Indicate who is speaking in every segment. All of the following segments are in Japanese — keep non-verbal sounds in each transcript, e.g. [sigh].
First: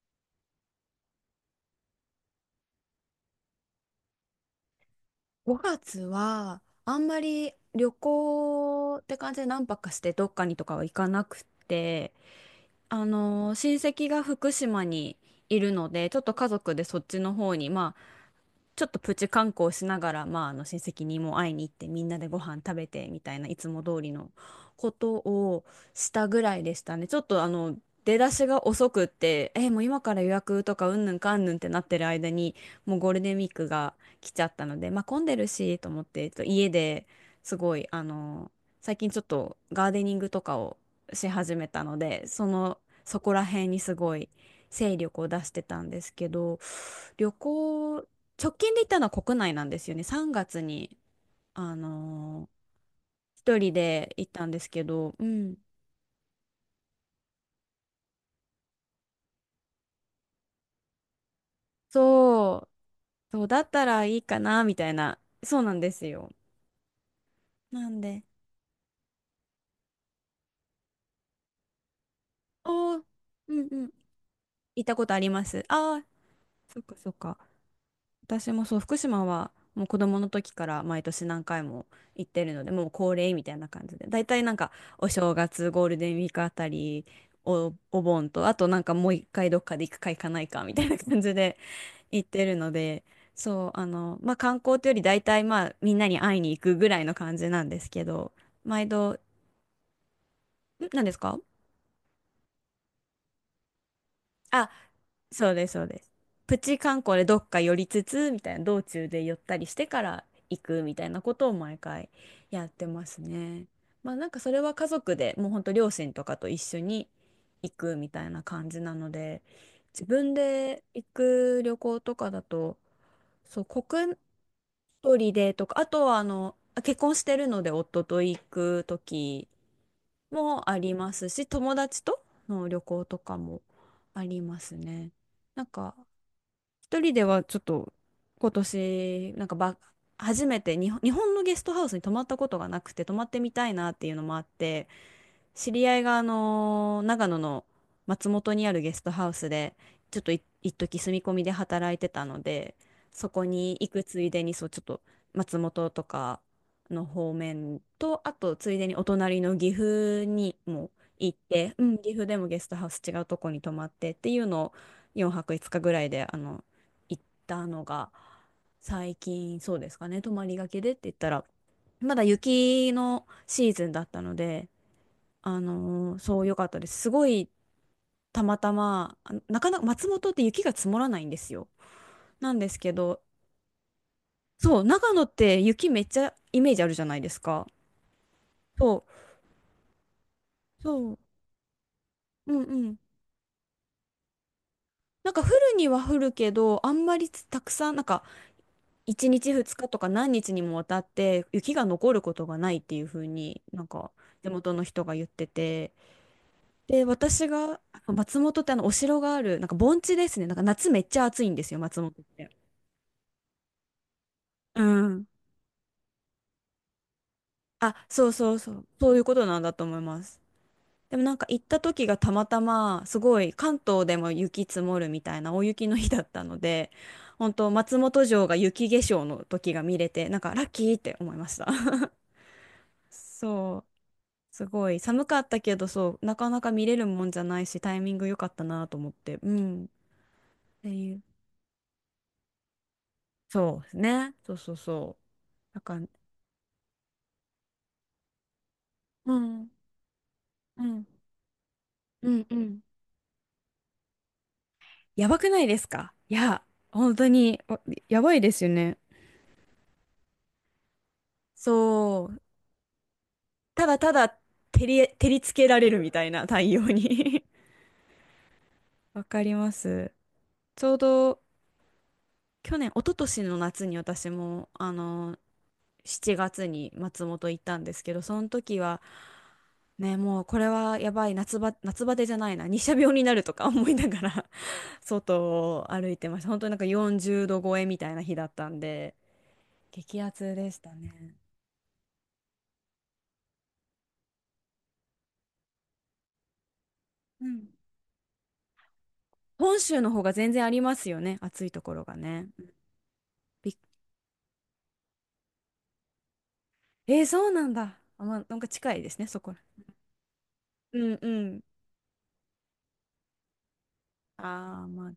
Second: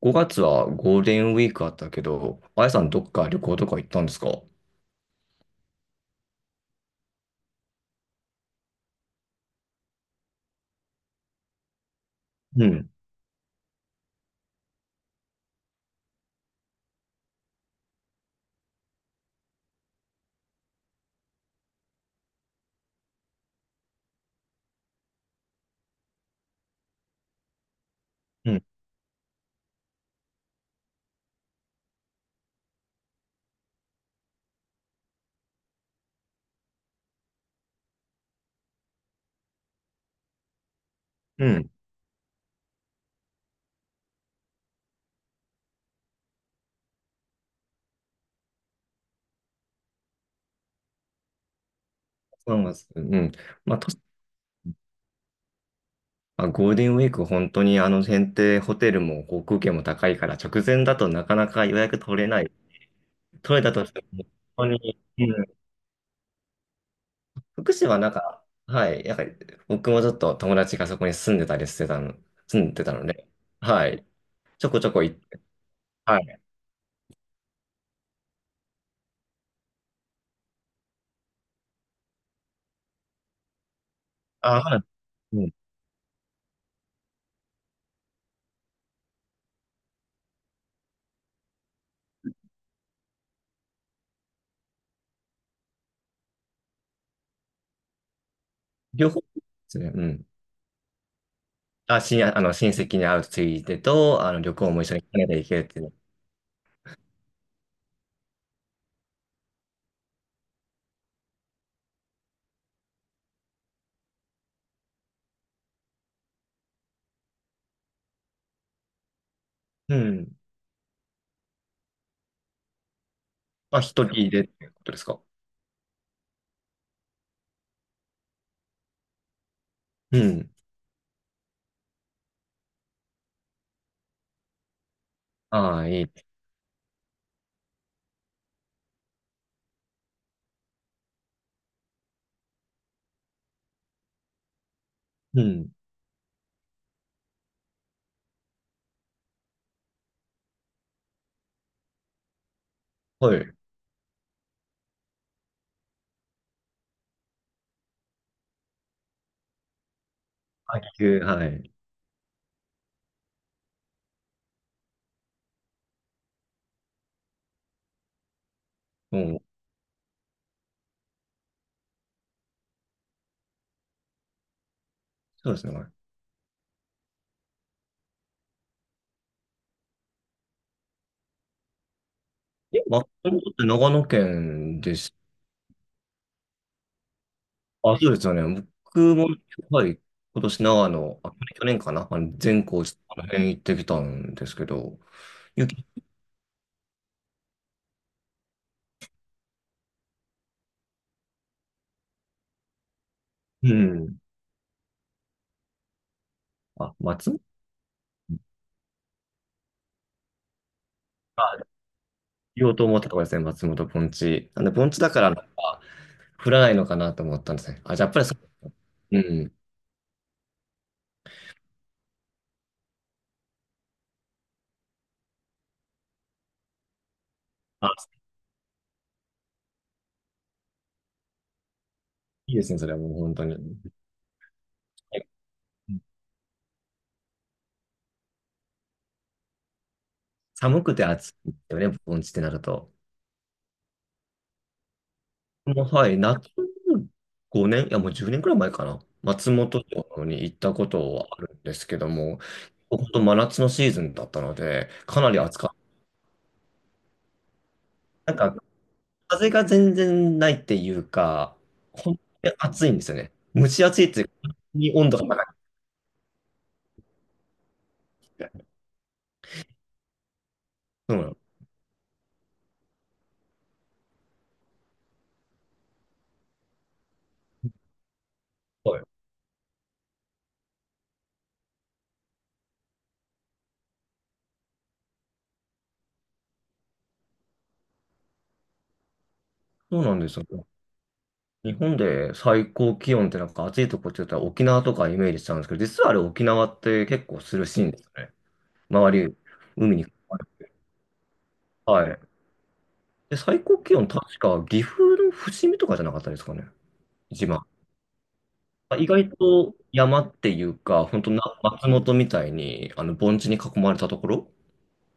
Speaker 1: 5月はゴールデンウィークあったけど、あやさんどっか旅行とか行ったんですか？
Speaker 2: 5月はあんまり旅行って感じで何泊かしてどっかにとかは行かなくて、
Speaker 1: うん、
Speaker 2: あの親戚が福島にいるのでちょっと家族でそっちの方に、ちょっとプチ観光しながら、まあ、あの親戚にも会いに行ってみんなでご飯食べてみたいないつも通りのことをしたぐらいでしたね。ちょっと出だし
Speaker 1: うん、
Speaker 2: が遅くってえもう今から予約とかうんぬんかんぬんってなってる間にもうゴールデンウィークが来ちゃったので、まあ、混んでるしと思って家ですごい最近ちょっとガーデニングとかをし
Speaker 1: う
Speaker 2: 始め
Speaker 1: ん。
Speaker 2: たのでそこら辺にすごい精力を出してたんですけど。旅行直近で行ったのは国内なんですよね。3月に、あのー
Speaker 1: 3月。うん。
Speaker 2: 一人
Speaker 1: まあ、と
Speaker 2: で行ったんですけど、うん。
Speaker 1: まあゴールデンウィーク本当にあの選定ホテルも航空券も高いから直前だとなかなか予約取れない。
Speaker 2: そう、そう
Speaker 1: 取
Speaker 2: だっ
Speaker 1: れた
Speaker 2: た
Speaker 1: として
Speaker 2: らいい
Speaker 1: も
Speaker 2: かな、
Speaker 1: 本
Speaker 2: み
Speaker 1: 当
Speaker 2: たい
Speaker 1: に、
Speaker 2: な。
Speaker 1: うん。
Speaker 2: そうなんですよ。
Speaker 1: 福
Speaker 2: な
Speaker 1: 島は
Speaker 2: ん
Speaker 1: なん
Speaker 2: で。
Speaker 1: か、はい、なんか僕もちょっと友達がそこに住んでたりしてたの、住んでた
Speaker 2: おー、
Speaker 1: ので、
Speaker 2: うんう
Speaker 1: は
Speaker 2: ん。
Speaker 1: い。ちょこ
Speaker 2: 行っ
Speaker 1: ちょ
Speaker 2: た
Speaker 1: こ
Speaker 2: こと
Speaker 1: 行
Speaker 2: あ
Speaker 1: っ
Speaker 2: り
Speaker 1: て、
Speaker 2: ます。ああ、
Speaker 1: はい。
Speaker 2: そっかそっか。私もそう、福島はもう子供の時から毎年何回も行ってるので、もう恒例みたいな感じで、大体なん
Speaker 1: あ、
Speaker 2: か
Speaker 1: はい。
Speaker 2: お正
Speaker 1: うん。
Speaker 2: 月、ゴールデンウィークあたり、お盆と、あとなんかもう一回どっかで行くか行かないかみたいな感じで [laughs] 行ってるので、そう、まあ観光というより大体まあみんなに会いに行くぐらいの感じなんですけど、毎度、
Speaker 1: 両方ですね。うん。
Speaker 2: 何ですか。
Speaker 1: あ、しん、あの、親戚に会うついでと、あの、旅
Speaker 2: あ
Speaker 1: 行も一緒にカナダ行
Speaker 2: そう
Speaker 1: けるっ
Speaker 2: です、
Speaker 1: てい
Speaker 2: そう
Speaker 1: う。
Speaker 2: です。プチ観光でどっか寄りつつ、みたいな、道中で寄ったりしてから行くみたいなことを毎回やってますね。まあなんかそれは家族でもうほんと両親とかと一緒に行くみたいな感じなので、
Speaker 1: う
Speaker 2: 自分
Speaker 1: ん。
Speaker 2: で行く旅行とかだと、そう、
Speaker 1: あ、一
Speaker 2: 国
Speaker 1: 人でってことですか？
Speaker 2: 内でとか、あとは結婚してるので夫と行く時
Speaker 1: うん。
Speaker 2: もありますし、友達との旅行とかもありますね。なん
Speaker 1: ああ、
Speaker 2: か
Speaker 1: いい。
Speaker 2: 一人ではちょっと今年なんか初めて日本のゲストハウスに泊まったことがなくて泊まってみたいなっていうのもあって
Speaker 1: うん。
Speaker 2: 知り合いが、長野の松本にあるゲストハウスで、ちょっと一時住み込みで働いてたので、そ
Speaker 1: は
Speaker 2: こ
Speaker 1: い。
Speaker 2: に行くついでに、そう、ちょっと松本とかの方面と、あとついでにお隣の岐阜に
Speaker 1: あ、
Speaker 2: も
Speaker 1: 急、
Speaker 2: 行っ
Speaker 1: はい。
Speaker 2: て、うん、岐阜でもゲストハウス違うとこに泊まってっていうのを4泊5日ぐらいで、行ったのが、最
Speaker 1: うん。
Speaker 2: 近そうですかね、泊まりがけでって言ったら、まだ雪のシーズンだったので、
Speaker 1: そうですね。
Speaker 2: そう、良かったです。すごい、たまたま、なかなか松本って雪が積もらないんですよ。なんです
Speaker 1: え、
Speaker 2: け
Speaker 1: ま
Speaker 2: ど、
Speaker 1: 松本って長野
Speaker 2: そ
Speaker 1: 県
Speaker 2: う、
Speaker 1: で
Speaker 2: 長
Speaker 1: す。
Speaker 2: 野って雪めっちゃイメージあるじゃないですか。
Speaker 1: あ、そうですよね。
Speaker 2: そ
Speaker 1: 僕も、はい。今年
Speaker 2: う、
Speaker 1: 長
Speaker 2: そう、
Speaker 1: 野、あ、去年かな。あの、
Speaker 2: うん
Speaker 1: 善光
Speaker 2: うん。
Speaker 1: 寺、あの辺行ってきたんですけど、
Speaker 2: なんか降る
Speaker 1: 雪、
Speaker 2: には降るけど、あんまりたくさん、なんか1日2日とか何日にもわたって雪が残ることがないっていう風に
Speaker 1: う
Speaker 2: なんか
Speaker 1: ん。
Speaker 2: 地元の人が言ってて、
Speaker 1: あ、
Speaker 2: で、
Speaker 1: 松
Speaker 2: 私が、松本ってお城がある、なんか盆地ですね。なんか夏めっちゃ暑いん
Speaker 1: あ、
Speaker 2: ですよ、松本って。
Speaker 1: 言おうと思ったところですね。松本盆地。なんで、
Speaker 2: う
Speaker 1: 盆地だか
Speaker 2: ん。
Speaker 1: ら、降らないのかなと思ったんですね。あ、じゃあやっぱり
Speaker 2: そう
Speaker 1: そ
Speaker 2: そうそう、そう
Speaker 1: う
Speaker 2: いうこと
Speaker 1: ん。
Speaker 2: なんだと思います。でもなんか行った時がたまたま、すごい関東でも雪積もるみたいな大雪の日だったので、本当松
Speaker 1: あ、
Speaker 2: 本城が雪化粧の時が見れて、なんかラッキーって思いました。
Speaker 1: いいですね、それは
Speaker 2: [laughs]
Speaker 1: もう本当に。
Speaker 2: そう、すごい寒かったけど、そう、なかなか見れるもんじゃないし、タイミング良かったなと思って、うん。っ
Speaker 1: 寒
Speaker 2: て
Speaker 1: くて
Speaker 2: いう。
Speaker 1: 暑いよね、盆地ってなると。
Speaker 2: そうですね。そうそうそう。なん
Speaker 1: もうは
Speaker 2: か、
Speaker 1: い、夏5年、いやもう10年くらい前かな。
Speaker 2: う
Speaker 1: 松
Speaker 2: ん、
Speaker 1: 本城に行った
Speaker 2: う
Speaker 1: こ
Speaker 2: ん、
Speaker 1: とはあるんですけど
Speaker 2: う
Speaker 1: も、
Speaker 2: ん、うん。
Speaker 1: 本当真夏のシーズンだったので、か
Speaker 2: や
Speaker 1: な
Speaker 2: ば
Speaker 1: り
Speaker 2: くな
Speaker 1: 暑
Speaker 2: い
Speaker 1: か
Speaker 2: で
Speaker 1: っ
Speaker 2: すか。いや、本当に、やば
Speaker 1: た。
Speaker 2: い
Speaker 1: な
Speaker 2: で
Speaker 1: んか、
Speaker 2: すよね。
Speaker 1: 風が全然ないっていうか、本
Speaker 2: そう、
Speaker 1: 当に暑いんですよね。蒸し
Speaker 2: ただ
Speaker 1: 暑い
Speaker 2: た
Speaker 1: っていう
Speaker 2: だ
Speaker 1: か、本当に温度
Speaker 2: 照
Speaker 1: が
Speaker 2: り
Speaker 1: 高
Speaker 2: つ
Speaker 1: く
Speaker 2: けられるみたいな太陽に。 [laughs]
Speaker 1: て。
Speaker 2: わかります。ちょう
Speaker 1: そうなの。
Speaker 2: ど去年、一昨年の夏に私も、7月に松本行ったんですけど、その時
Speaker 1: は
Speaker 2: は、
Speaker 1: い。
Speaker 2: ね、もうこれはやばい、夏バテじゃないな、日射病になるとか [laughs] 思いながら [laughs] 外を歩いてました。本当になんか40度超えみたいな日だったんで、
Speaker 1: そうなん
Speaker 2: 激
Speaker 1: で
Speaker 2: ア
Speaker 1: すよ。
Speaker 2: ツでしたね。
Speaker 1: 日本で最高気温ってなんか暑いとこって言ったら沖縄とかイメージしちゃうんですけど、実はあれ沖縄って結構
Speaker 2: う
Speaker 1: 涼
Speaker 2: ん。
Speaker 1: しいんですよね。周り、
Speaker 2: 本
Speaker 1: 海
Speaker 2: 州
Speaker 1: に。
Speaker 2: の方が全然ありますよね。暑いとこ
Speaker 1: は
Speaker 2: ろが
Speaker 1: い。
Speaker 2: ね。
Speaker 1: で、最
Speaker 2: びっ
Speaker 1: 高気温確か岐阜の伏見とかじゃなかったですかね。
Speaker 2: えー、そ
Speaker 1: 一
Speaker 2: う
Speaker 1: 番。
Speaker 2: なんだ。あ、まあ、なんか近い
Speaker 1: 意
Speaker 2: ですね、
Speaker 1: 外
Speaker 2: そこら。
Speaker 1: と山っていう
Speaker 2: う
Speaker 1: か、
Speaker 2: ん
Speaker 1: 本当
Speaker 2: う
Speaker 1: な
Speaker 2: ん。
Speaker 1: 松本みたいにあの盆地に囲まれたところ、
Speaker 2: ああ、まあ、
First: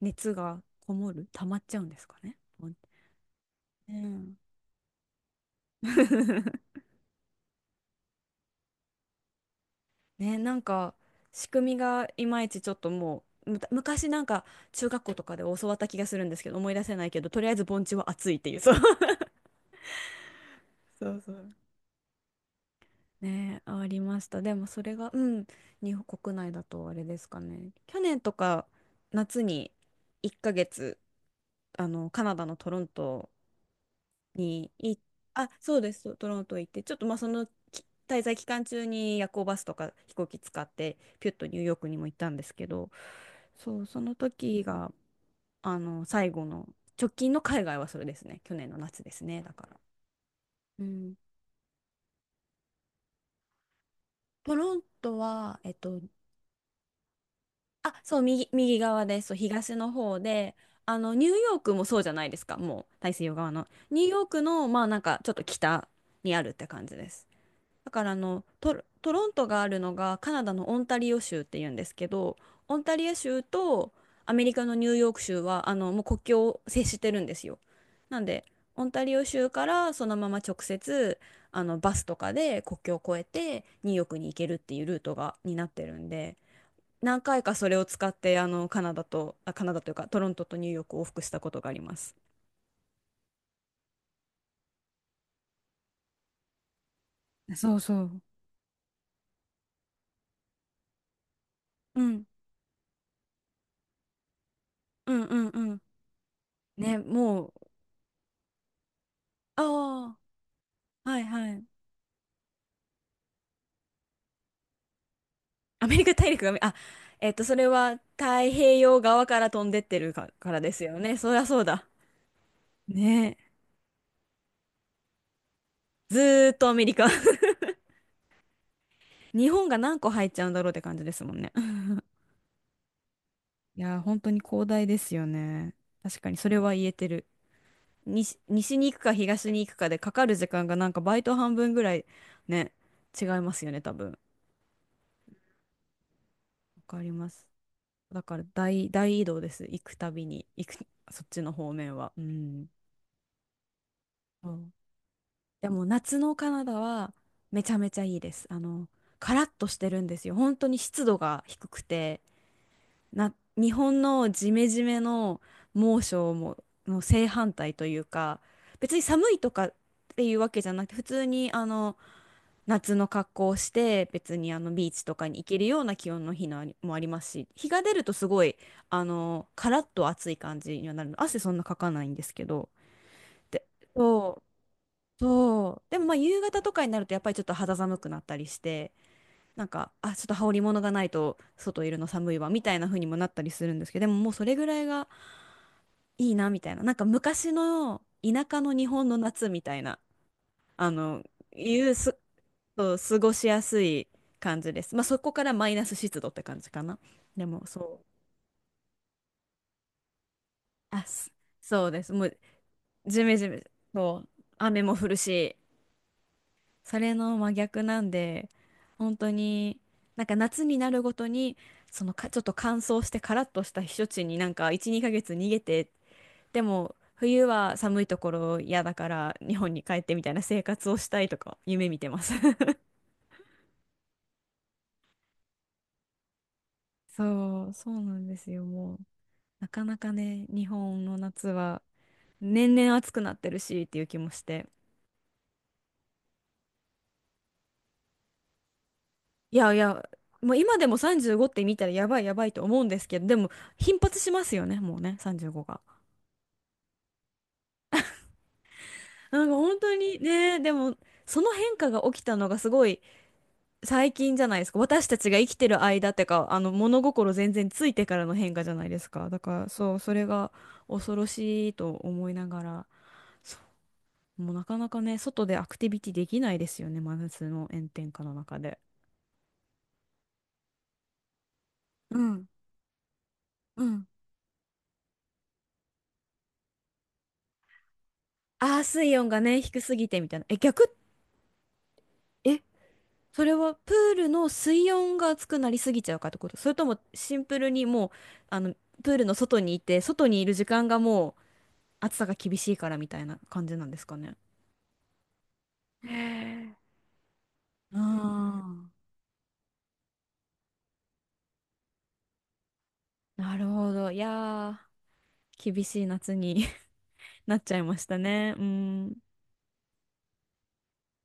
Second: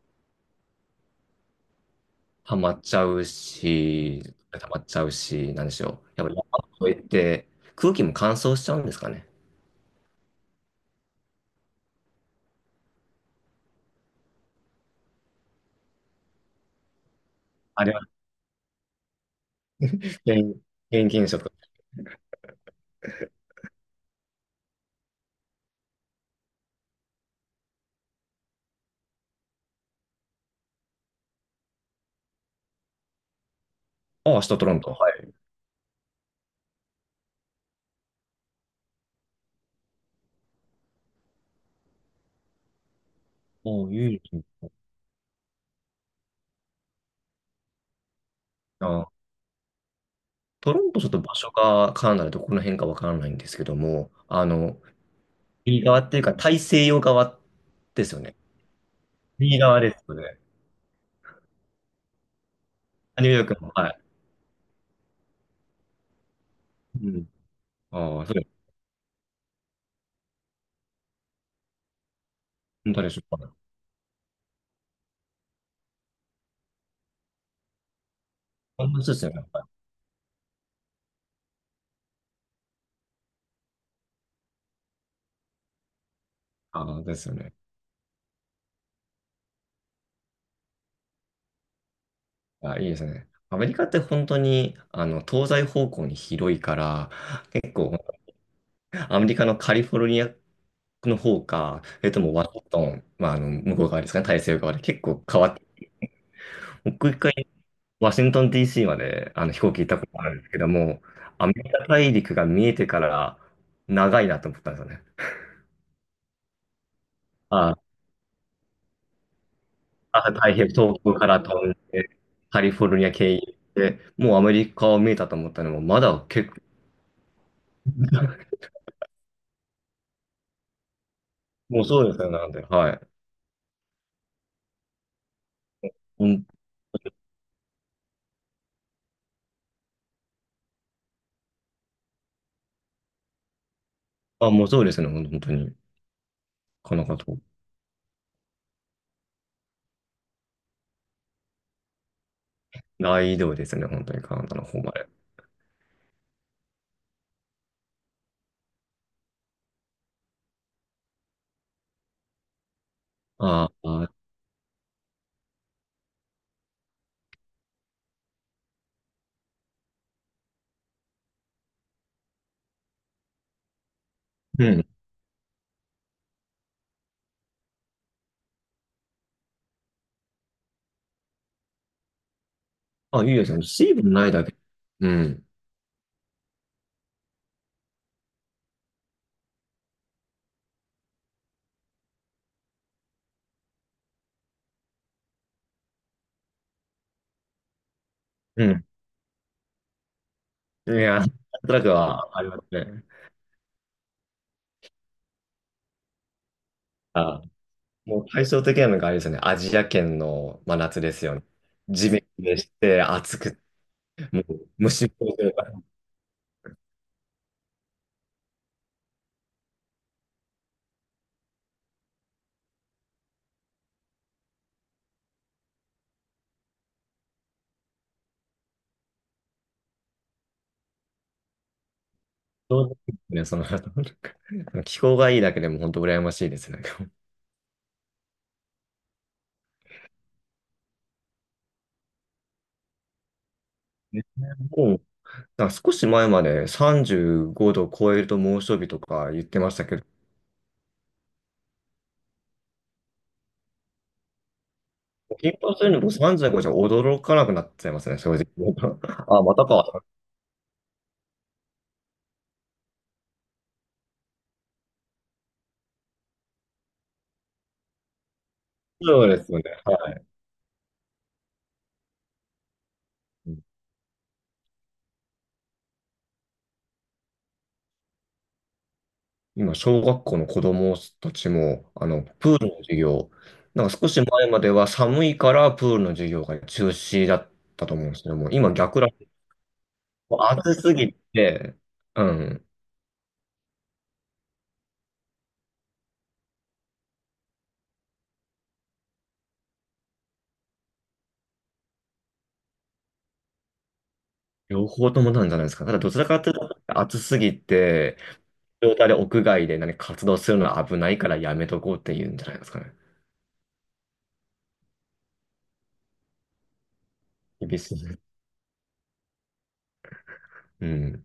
Speaker 2: 熱がこもる、溜まっちゃうんですかね。
Speaker 1: ハマっちゃう
Speaker 2: う
Speaker 1: し、
Speaker 2: ん。
Speaker 1: 溜まっちゃうし、なんでしょう。やっぱり
Speaker 2: [laughs]
Speaker 1: 山越えて空気も乾燥しちゃうんですかね。
Speaker 2: ね、なんか仕組みがいまいちちょっともう、昔なんか中学校とかで教わった気がするんですけど、思い出せないけど、とりあえず盆
Speaker 1: あれ
Speaker 2: 地
Speaker 1: は
Speaker 2: は暑いっていう、そう。[laughs]
Speaker 1: 原因原
Speaker 2: そ
Speaker 1: 因
Speaker 2: う
Speaker 1: 現
Speaker 2: そ
Speaker 1: 象
Speaker 2: う。ね、ありました。でもそれが、うん、日本国内だとあれですかね。去年とか夏に1ヶ月、カナダのトロント
Speaker 1: ああ、明日取
Speaker 2: に
Speaker 1: らんと。
Speaker 2: あ、そうです、トロント行って、ちょっとまあそのき滞在期間中に夜行バスとか飛行機使って、ピュッとニューヨークにも行ったんですけど、そう、
Speaker 1: おー
Speaker 2: その
Speaker 1: いいですね
Speaker 2: 時が、最後の、直近の海外はそれですね。去年の夏
Speaker 1: あ、
Speaker 2: ですね、だから。
Speaker 1: トロ
Speaker 2: う
Speaker 1: ントちょっ
Speaker 2: ん、
Speaker 1: と場所がカナダでどこの辺かわからないんですけども、あ
Speaker 2: トロ
Speaker 1: の、
Speaker 2: ントは、
Speaker 1: 右側っていうか大西洋側です
Speaker 2: そ
Speaker 1: よ
Speaker 2: う、
Speaker 1: ね。
Speaker 2: 右側です。そう、
Speaker 1: 右
Speaker 2: 東
Speaker 1: 側
Speaker 2: の
Speaker 1: ですよ
Speaker 2: 方
Speaker 1: ね。
Speaker 2: で、ニューヨークもそうじゃないですか、もう、大
Speaker 1: あ
Speaker 2: 西
Speaker 1: ニュ
Speaker 2: 洋
Speaker 1: ーヨー
Speaker 2: 側
Speaker 1: ク
Speaker 2: の。
Speaker 1: の、はい。
Speaker 2: ニューヨークの、まあ、なんか、ちょっと北にあるって感じで
Speaker 1: う
Speaker 2: す。
Speaker 1: ん。
Speaker 2: だから、
Speaker 1: ああ、そう、
Speaker 2: トロントがあるのが、カナダのオンタリオ州っていうんですけど、オン
Speaker 1: 本
Speaker 2: タ
Speaker 1: 当
Speaker 2: リ
Speaker 1: で
Speaker 2: オ
Speaker 1: しょう
Speaker 2: 州
Speaker 1: か。
Speaker 2: とアメリカのニューヨーク州は、もう国境を接してるんですよ。なんで、オ
Speaker 1: こ
Speaker 2: ン
Speaker 1: んな
Speaker 2: タ
Speaker 1: 人
Speaker 2: リ
Speaker 1: で
Speaker 2: オ
Speaker 1: すよね。
Speaker 2: 州
Speaker 1: はい
Speaker 2: からそのまま直接、バスとかで国境を越えて、ニューヨークに行けるっていうルートが、になってるんで、
Speaker 1: ああ、で
Speaker 2: 何
Speaker 1: すよ
Speaker 2: 回か
Speaker 1: ね。
Speaker 2: それを使ってカナダとカナダというかトロントとニューヨークを往復したことがあります。
Speaker 1: あ、いいですね。アメリカって本当に、あの、東西方向に広いから、結
Speaker 2: そう
Speaker 1: 構、
Speaker 2: そう。
Speaker 1: アメリカのカリフォルニアの方か、
Speaker 2: うん
Speaker 1: もうワシントン、まあ、あの、向こう側ですかね、大西洋側で結
Speaker 2: うん
Speaker 1: 構
Speaker 2: う
Speaker 1: 変
Speaker 2: ん
Speaker 1: わって、
Speaker 2: うん。ね、
Speaker 1: 僕一回
Speaker 2: もう、
Speaker 1: ワシントン DC まであの飛行機行ったこ
Speaker 2: ああ
Speaker 1: とあるんですけども、
Speaker 2: ー、はい
Speaker 1: ア
Speaker 2: は
Speaker 1: メ
Speaker 2: い。
Speaker 1: リカ大陸が見えてから長いなと思ったんですよね。
Speaker 2: アメリカ大陸がそれ
Speaker 1: あ、
Speaker 2: は太平洋側から飛んでってる
Speaker 1: あ、
Speaker 2: か、
Speaker 1: 太
Speaker 2: か
Speaker 1: 平
Speaker 2: ら
Speaker 1: 洋、
Speaker 2: ですよ
Speaker 1: 東京
Speaker 2: ね。
Speaker 1: か
Speaker 2: そり
Speaker 1: ら
Speaker 2: ゃ
Speaker 1: 飛
Speaker 2: そう
Speaker 1: ん
Speaker 2: だ
Speaker 1: で、カリフォルニア経
Speaker 2: ね。
Speaker 1: 由で、もうアメリカを見えたと思ったのも、ま
Speaker 2: ず
Speaker 1: だ
Speaker 2: ー
Speaker 1: 結構、
Speaker 2: っとアメリカ。 [laughs] 日本が何個入っちゃうんだろうって感じですもんね。 [laughs]
Speaker 1: もうそうですね、なんで、はい。
Speaker 2: いやー、本当に広大ですよね。確
Speaker 1: う
Speaker 2: かに
Speaker 1: ん、
Speaker 2: それは言えてる。西に行くか東に行くかでかかる時間がなんかバイト半分ぐらいね、違いますよね、多分。わ
Speaker 1: あ、もうそうですね、ほん本当に。こ
Speaker 2: か
Speaker 1: の
Speaker 2: り
Speaker 1: こ
Speaker 2: ま
Speaker 1: と
Speaker 2: す。だから大移動です。行くたびに、そっちの方面は。うん。
Speaker 1: 大移動ですね、本当にカナ
Speaker 2: そ
Speaker 1: ダ
Speaker 2: う、
Speaker 1: の方まで。
Speaker 2: でも夏のカナダはめちゃめちゃいいです。カラッとしてるんですよ。本当に湿度が低くて、
Speaker 1: あ
Speaker 2: 日本
Speaker 1: あ、
Speaker 2: のジメジメの猛暑も、の正反対というか、別に寒いとかっていうわけじゃなくて、普通に夏の格好をして別に
Speaker 1: うん。
Speaker 2: ビーチとかに行けるような気温の日のもありますし、日が出るとすごいカラッと暑い感じにはなるの、汗そんなかかないんですけど、
Speaker 1: あ、いいですね。
Speaker 2: で
Speaker 1: 水分ない
Speaker 2: そう
Speaker 1: だけ。うん。
Speaker 2: そう、でもまあ夕方とかになるとやっぱりちょっと肌寒くなったりして、なんかちょっと羽織り物がないと外いるの寒いわみたいな風にもなったりするんですけど、でももうそれぐらいがいいなみたいな、なんか昔の田舎
Speaker 1: う
Speaker 2: の
Speaker 1: ん。
Speaker 2: 日本の夏みたいなあ
Speaker 1: いや、
Speaker 2: の
Speaker 1: なんと
Speaker 2: い
Speaker 1: なく
Speaker 2: うす
Speaker 1: はあります
Speaker 2: そう、
Speaker 1: ね。
Speaker 2: 過ごしやすい感じです。まあそこからマイナス湿度って感じかな。
Speaker 1: あ
Speaker 2: でもそう。
Speaker 1: もう対照的なのがあれですよね。アジア圏の真夏
Speaker 2: あ、
Speaker 1: です
Speaker 2: す
Speaker 1: よね。
Speaker 2: そうで
Speaker 1: ジ
Speaker 2: す。も
Speaker 1: メ
Speaker 2: う
Speaker 1: ジメして、
Speaker 2: ジメ
Speaker 1: 暑
Speaker 2: ジ
Speaker 1: くて、
Speaker 2: メ、そう、
Speaker 1: もう
Speaker 2: 雨も
Speaker 1: 虫
Speaker 2: 降る
Speaker 1: も多いという
Speaker 2: し、
Speaker 1: か、
Speaker 2: それの真逆なんで、本当になんか夏になるごとに、そのか、ちょっと乾燥してカラッとした避暑地になんか1、2ヶ月逃げて、でも冬は寒いところ嫌だから日本に帰ってみたいな生活をしたいとか夢見てます。
Speaker 1: そうですね、その、なんか気候がいいだけでも本当羨ましいですね。
Speaker 2: [laughs] そう、そうなんですよ、もう。なかなかね、日本の夏は年々暑くなってるしっていう気
Speaker 1: ね
Speaker 2: もして。
Speaker 1: もう、なんか少し前まで35度超えると猛暑日とか言っ
Speaker 2: い
Speaker 1: てま
Speaker 2: やい
Speaker 1: したけ
Speaker 2: や、
Speaker 1: ど、
Speaker 2: もう今でも35って見たらやばいやばいと思うんですけど、でも頻発しますよね、もうね、
Speaker 1: 頻
Speaker 2: 35
Speaker 1: 発
Speaker 2: が。
Speaker 1: するの僕35じゅうごじゃ驚かなくなっちゃいますね、正直。[laughs] あ、
Speaker 2: なんか
Speaker 1: また
Speaker 2: 本当
Speaker 1: か。
Speaker 2: にね、でもその変化が起きたのがすごい最近じゃないですか。私たちが生きてる間ってか、物心全然ついてからの変化じゃないです
Speaker 1: そ
Speaker 2: か。
Speaker 1: う
Speaker 2: だ
Speaker 1: で
Speaker 2: か
Speaker 1: すよね。
Speaker 2: らそう、そ
Speaker 1: は
Speaker 2: れが恐ろしいと思いながら、そ
Speaker 1: い
Speaker 2: う、もうなかなかね、外でアクティビティできないですよね、真夏の炎天下の中で。
Speaker 1: 今、小学校の子供たちも、あ
Speaker 2: う
Speaker 1: の、
Speaker 2: ん。
Speaker 1: プールの授業、
Speaker 2: う
Speaker 1: なんか
Speaker 2: ん。
Speaker 1: 少し前までは寒いからプールの授業が中止だったと思うんですけども、今
Speaker 2: ああ、
Speaker 1: 逆ら、
Speaker 2: 水温がね、低すぎてみた
Speaker 1: も
Speaker 2: い
Speaker 1: う
Speaker 2: な。え、
Speaker 1: 暑
Speaker 2: 逆、
Speaker 1: すぎて、う
Speaker 2: え、
Speaker 1: ん、
Speaker 2: それはプールの水温が熱くなりすぎちゃうかってこと、それともシンプルにもう、あの、プールの外にいて、外にいる時間がもう暑さが厳しいからみたいな感じなんですかね。
Speaker 1: 両方ともなんじゃないですか。ただ
Speaker 2: へ
Speaker 1: どちらかというと、
Speaker 2: え。
Speaker 1: 暑すぎ
Speaker 2: う
Speaker 1: て、
Speaker 2: ん、
Speaker 1: 状態で屋外で何か活動するのは危ないからやめとこうっていうんじゃないですかね。
Speaker 2: なるほど。いやー、厳しい夏に [laughs] なっちゃ
Speaker 1: 厳
Speaker 2: い
Speaker 1: し
Speaker 2: ました
Speaker 1: い。
Speaker 2: ね。うん。
Speaker 1: うん。